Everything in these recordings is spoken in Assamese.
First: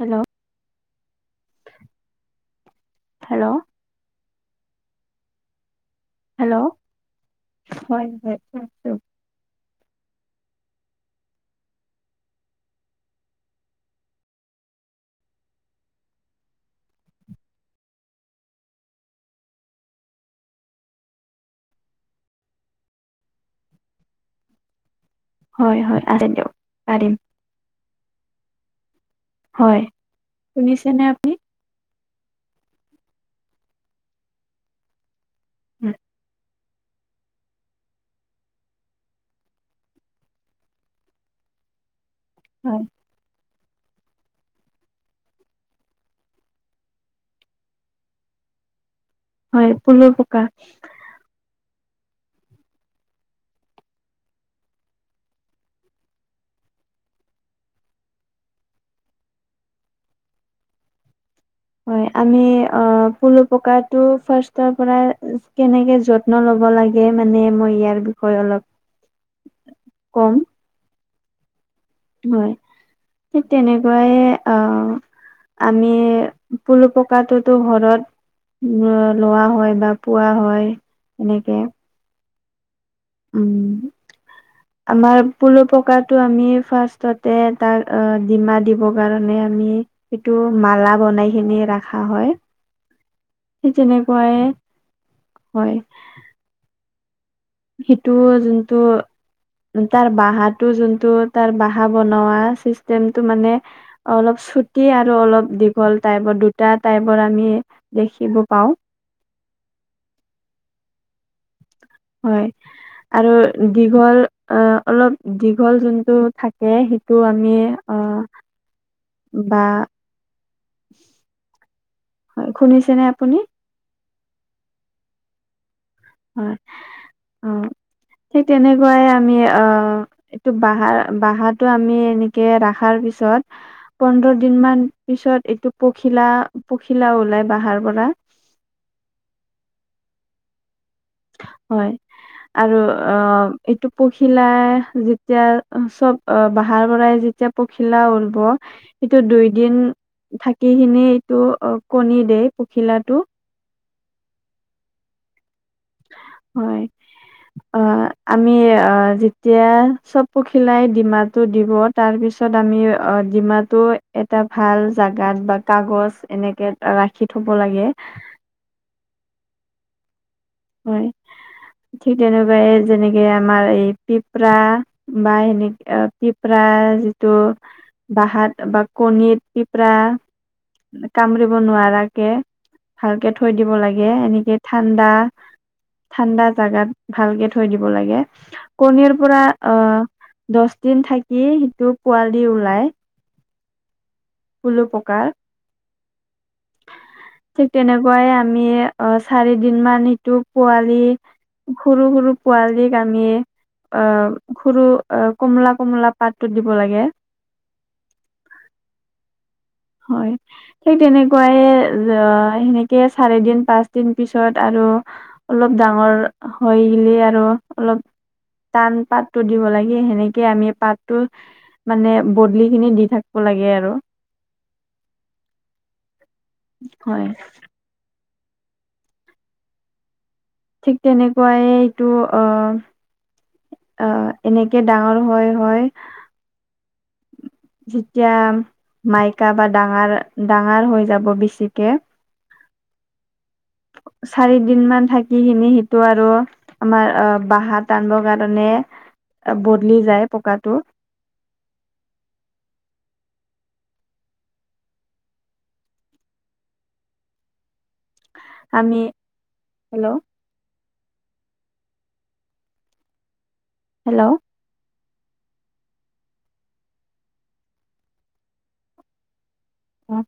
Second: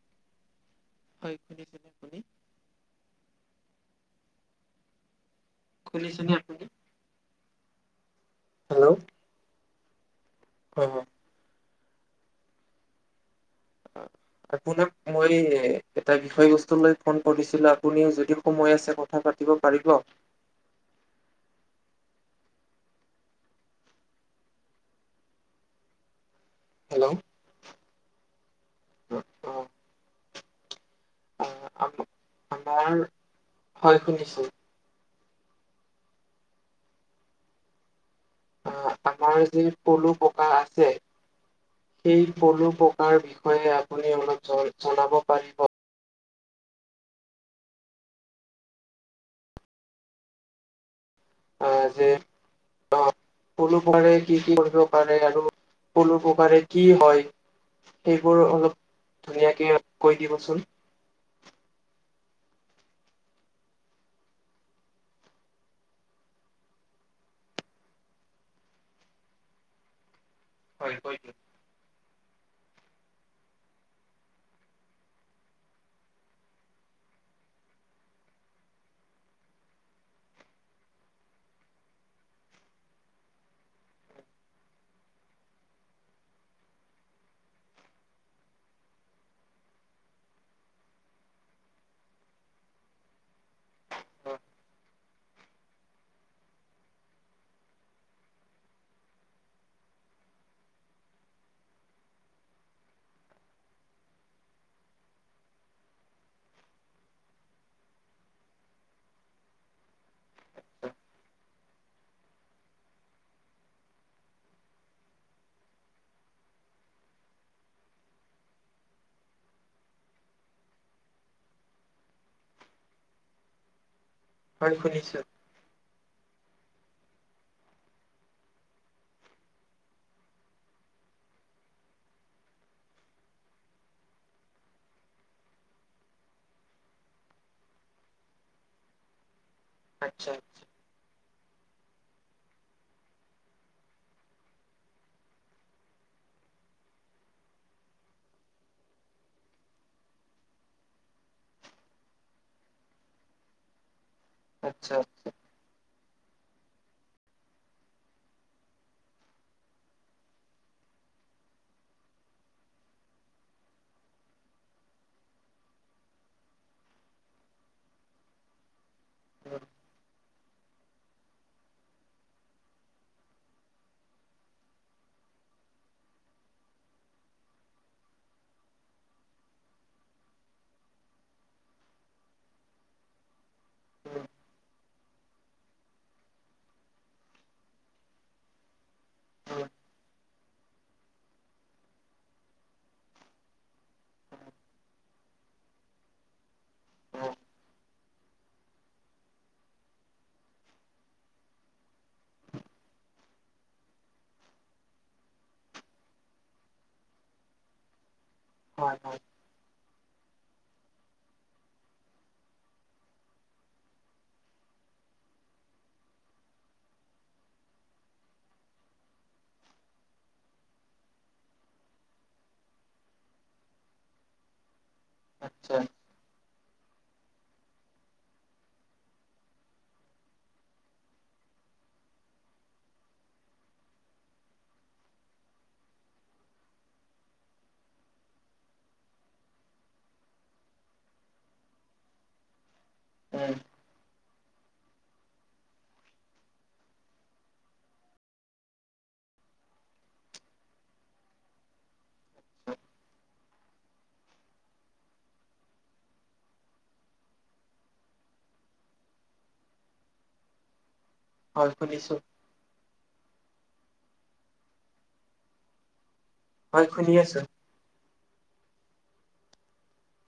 হেল্ল'। [unintelligible] আ শুনি হেল্ল'। শুনিছেনে আপুনি? হেল্ল' হয় হয়। হেল্ল'। কৱক অ। আপোনাক মই এই এটা বিষয়বস্তু লৈ ফোন কৰিছিলোঁ আপুনিও যদি সময় আছে কথা পাত পাতিব পাৰিব। হয় হয় আছে দিয়ক পাৰিম হেল্ল' হয়। শুনিছেনে আপুনি? অ আমি আমাৰ হয় শুনিছোঁ। উম। অ আমাৰ যি পলু পকা আছে সেই পলু প হয় পকাৰ বিষয়ে আপুনি অলপ জন জনাব পাৰিব। হয় পলু পকা। আ যে [inaudible] পলু পকাৰে কি কি কৰিব পাৰে আৰু পলু পকাৰে কি হয়? সেইবোৰ অলপ ধুনীয়াকে কৈ দিবচোন। হয় আমি অ পলু পকাটো ফাৰ্ষ্টৰ পৰা কেনেকে যত ত্ন ল'ব লাগে মানে মই ইয়াৰ বিষয়ে অলপ কম হয় কৈ দিয়ক। হয় ঠিক তেনেকুৱাই আহ আমি পুলো ককাটো ঘৰত লোৱা হয় বা পোৱা হয় এনেকে উম। আমাৰ পলু পকাটো আমি ফাৰ্ষ্টতে তাক ডিমা দিবৰ কাৰণে আমি সেইটো মালা বনাই খিনি ৰখা হয়। সেই তেনেকুৱাই হয়। সেইটো যোনটো তাৰ বহাটো যোনটো তাৰ বহা বনোৱা চিষ্টেমটো মানে অলপ চুটি আৰু অলপ দীঘল টাইপৰ দুটা টাইপৰ আমি দেখিব পাওঁ। হয়। আৰু দীঘল অলপ দীঘল যোনটো থাকে সেইটো আমি অহ বা হয় শুনিছে নে আপুনি? হয় শুনিছোঁ। হয় অ ঠিক তেনেকুৱাই আমি অহ এইটো বহাৰ বহাটো আমি এনেকে ৰাখাৰ পিছত পোন্ধৰ দিন মান পিছত এইটো পখিলা পখিলা ওলাই বাহাৰ পৰা। আত্চ্ছা হয়। আৰু অ এইটো পখিলা যেতিয়া চব অ বাহাৰ পৰাই যেতিয়া পখিলা উৰব সেটো দুই দিন থাকিখিনি এইটো কণী দে পখিলাটো। আত্চ্ছা আত্চ্ছা। হয়। অ আমি অ যেতিয়া চব পখিলাই ডিমাটো দিবত তাৰ পিছত আমি অ ডিমাটো এটা ভাল জাগাত বা কাগজ এনেকে ৰাখি থব লাগে। উম, হয় ঠিক তেনেকৈ যেনেকে আমাৰ এই পিপৰা বা এনেকে পিপৰা যিটো বাহাত বা কণিত পিপৰা কামুৰিব নোৱাৰাকে ভালকে থৈ দিব লাগে উম, এনেকে ঠাণ্ডা ঠাণ্ডা জাগাত ভালকে থৈ দিব লাগে কণীৰ পৰা উম, অহ দহ দিন থাকি সিটো পোৱালি ওলাই। পলুপকাৰ উম, ঠিক তেনেক- বয় আমি অ চাৰি দিন মান সিটো পোৱালি সৰু সৰু পোৱালীক আমি অ সৰু অ কমলা কমলা পাতটো দিব লাগে। হয় হয়। হয়। ঠিক তেনেকুৱাই এ জয় সেনেকে চাৰি দিন পাঁচ দিন পিছত আৰু অলপ ডাঙৰ হৈ গিলি আৰু অলপ টান পাতটো দিব লাগে সেনেকে আমি পাতটো মানে বদলি খিনি দি থাকিব লাগে আৰু। আত্চ্ছা। হয়। ঠিক তেনেকুৱাইে এইটো অ আহ এনেকে ডাঙৰ হয় হয়। যেতিয়া মাইকা বা ডাঙৰ, ডাঙৰ হৈ যাব বেছিকে এ চাৰি দিন মান থাকিখিনি সেইটো আৰু আমাৰ অ বহা টান দ কাৰণে বদলি যায় পকাটো আমি হেল্ল' হয় শুনিছো। হেল্ল' হয় শুনি আছো। অ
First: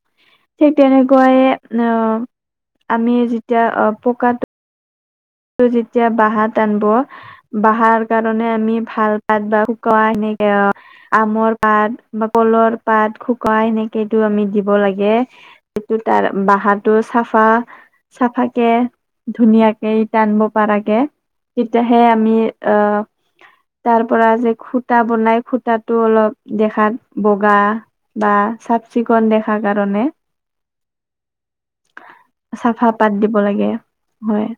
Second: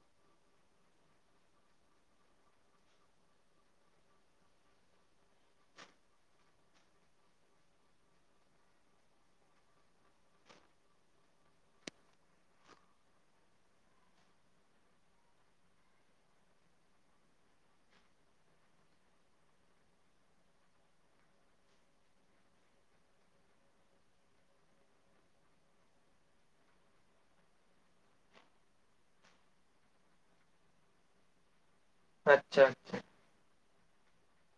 ঠিক তেনেকুৱাইে অ আমি যেতিয়া অ পকাত তোৰ যেতিয়া বহা টানব। বাহাৰ কাৰণে আমি ভাল পাত বা শুকোৱা সেনেকে অ আমৰ পাত বা কলৰ পাত শুকাই সেনেকেইটো আমি দিব লাগে। সেটো তাৰ বাহাটো চাফা চাফাকে ধুনীয়াকে জানব পাৰকে তেতিয়াহে আমি আ তাৰ পৰা যে খুতা বনাই খুতাটো অলপ দেখাত বগা। বা চাফ -চিকুণ দেখাৰ কাৰণে আচ্ছা চাফা আচ্ছা পাত দিব লাগে হয়।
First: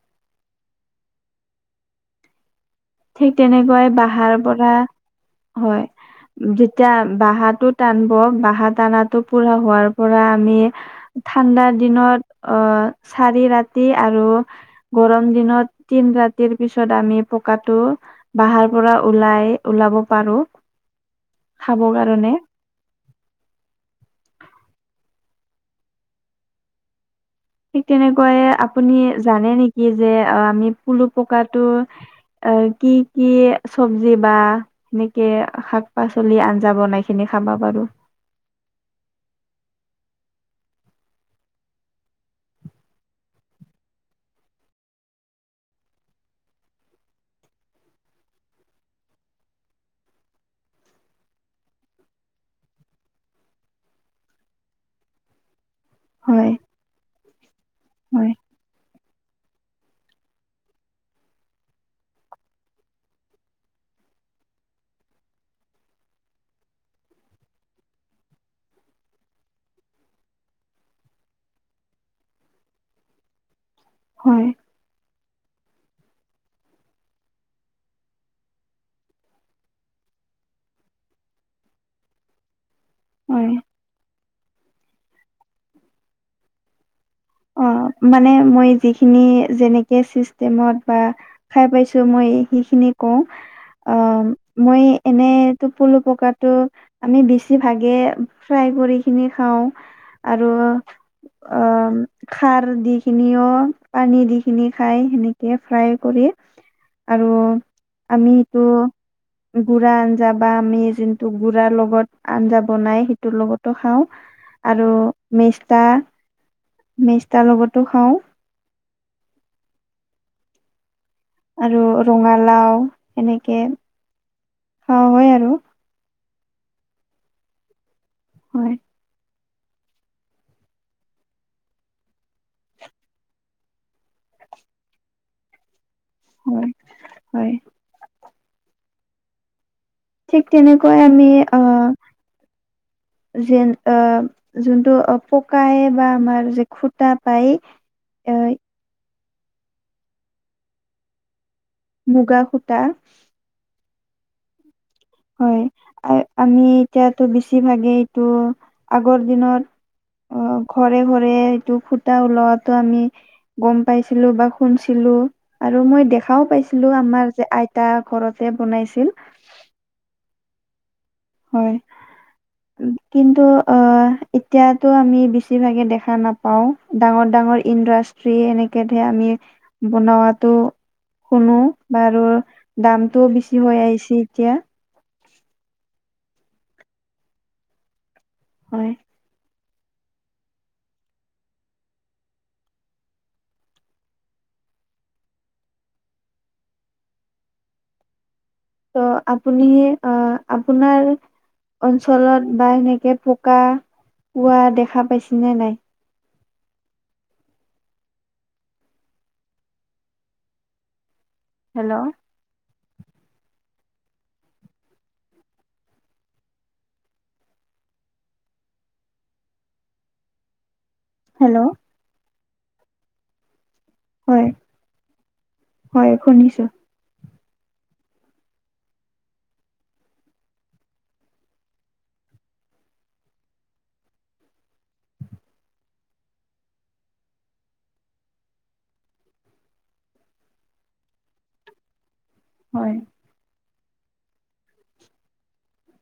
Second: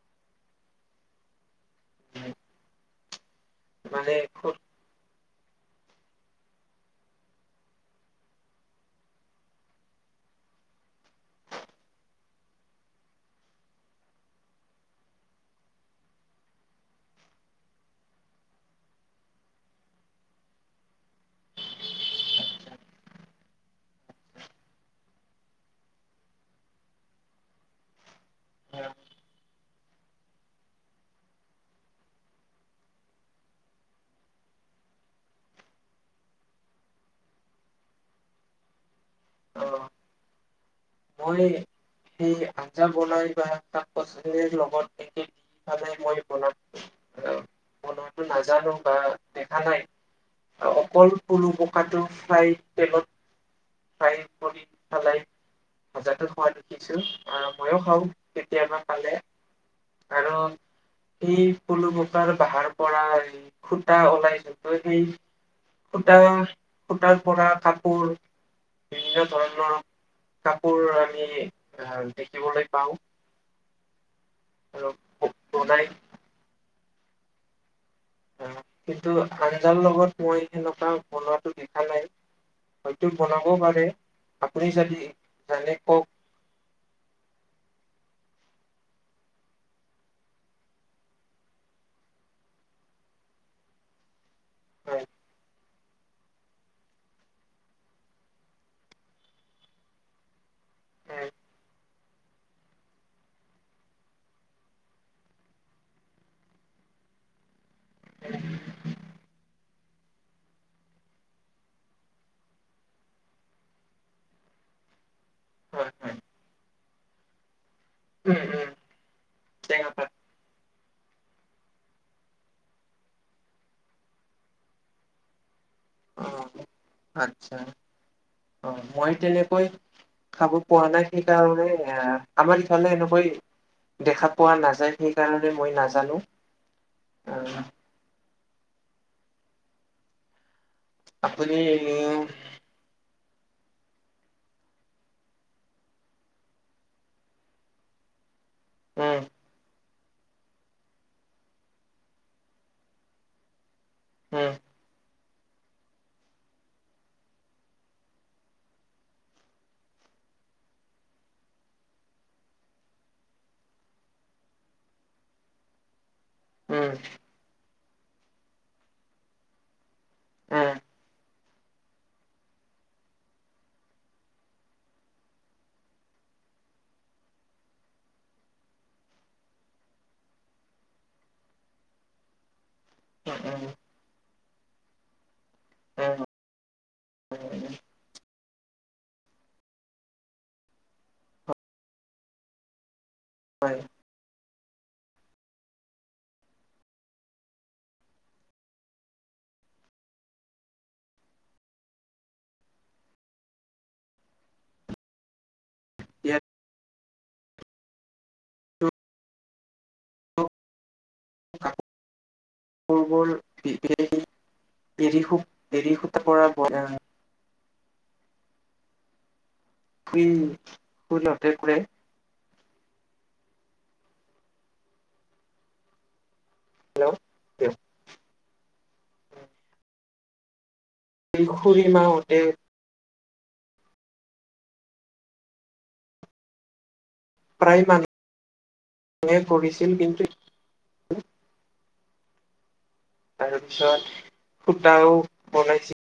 উম, ঠিক তেনেকুৱাই মানে বাহাৰ খুব পৰা হয়। যেতিয়া বহাটো টানব বহা টানাতটো পুৰা হোৱাৰ পৰা আমি ঠাণ্ডাৰ দিনত অ চাৰি ৰাতি আৰু গৰম দিনত তিন ৰাতিৰ পিছত আমি প- কাটো বাহাৰ পৰা ওলাই ওলাব পাৰো খাব কাৰণে ঠিক তেনেকৈয়ে আপুনি জানে নেকি যে আমি পুলু পকাটো অ কি কি চব্জি বা সেনেকে শাক- পাচলি আঞ্জা বনাই খিনি খাবা পাৰো। অ। মইয়ে সেই আঞ্জা বনাই বা শাক পাচলিৰ লগত দি পনাই মই বনাম। অ বনটো নাজানো বা দেখা নাই। অকল সৰু পকাটো ফ্ৰাই তেলত ফ্ৰাই কৰি খালাই। ভাজাটো খোৱা হয় দেখিছো আহ মইয়ো খাওঁ হয় কেতিয়াবা খালে। কাৰণ এই পলু পকাৰ বাহাৰ পৰা খুটা ওলাই যেটো সেই। সূতা সূতাৰ পৰা কাপোৰ বিভিন্ন ধৰণৰ কাপোৰ আমি আহ দেখিবলৈ পাওঁ। হয়। আৰু বনাই। অ কিন্তু আঞ্জাৰ লগত মই সেনেকুৱা বনোৱাটো দেখা নাই। হয়তো হয় বনাবও পাৰে আপুনি যদি জানে কওক। অ মানে মই যিখিনি যেনেকে চিষ্টেমত বা খাই পাইছো মই সেইখিনি কওঁ অ মই হয় এনে টোপলো পকাটো আমি বেছি ভাগে ফ্ৰাই কৰি কিনি খাওঁ। আৰু হয় অম। খাৰ দি খিনিও পানী দি খিনি খাই সেনেকে ফ্ৰাই কৰি। আৰু আমিটো গুড়া আঞ্জা বা আমি যোনটো গুড়াৰ লগত আঞ্জা বনাই সেইটোৰ লগতো খাওঁ। আৰু মেষ্টা হয় হয় মেষ্টাৰ লগতো খাওঁ। উম উম টেঙাপা আৰু ৰঙালাও এনেকে খাওঁ হয় আৰু। অ আচ্ছা অ হয় মই তেনেকৈ খাব পোৱা নাই সেইকাৰণে এ আমাৰ ইফালে এনেকৈ দেখা পোৱা নাযায় সেইকাৰণে মই নাজানো হয় হয় আহ। ঠিক তেনেকৈ আমি আপুনি আ যেন অ যোনটো পকাই বা আমাৰ যে খুটা পায় অই উম। মুগা সূতা উম। হয়, আ আমি এতিয়াতো বেছিভাগেই এইটো আগৰ দিনত অ ঘৰে - ঘৰে এইটো ফুটা ওলোৱাতো আমি গম পাইছিলো বা শুনছিলো আৰু মই দেখ খাও উম পাইছিলো আমাৰ যে আইতা ঘৰতে বনাইছিল। উম উম হয় কিন্তু অ এতিয়াতো আমি বেছিভাগে দেখা নাপাওঁ। পাও ডাঙৰ - ডাঙৰ ইণ্ডাষ্ট্ৰি এনেকে ধেৰ আমি বনোৱাতো শুনো বাৰু দামটোও উম বেছি হৈ আহিছে এতিয়া। হয়। হয়। হয়। ত' আপুনি, অ আপোনাৰ অঞ্চলত বা সেনেকে পকা পোৱা দেখা পাইছেনে নাই? ইয়াতো অ [inaudible] হেল্ল' পূৰ্বৰ এৰি সু এৰী সূত পৰা বনা শুই শুইতে হেল্ল' কুৰে। হয় হয় শুনিছো। হেল্ল'! প খুৰী মাহঁতে প্ৰায় মানুহ, মে পৰিছিল কিন্তু হয়। তাৰপিছত সূতাও বনাইছে।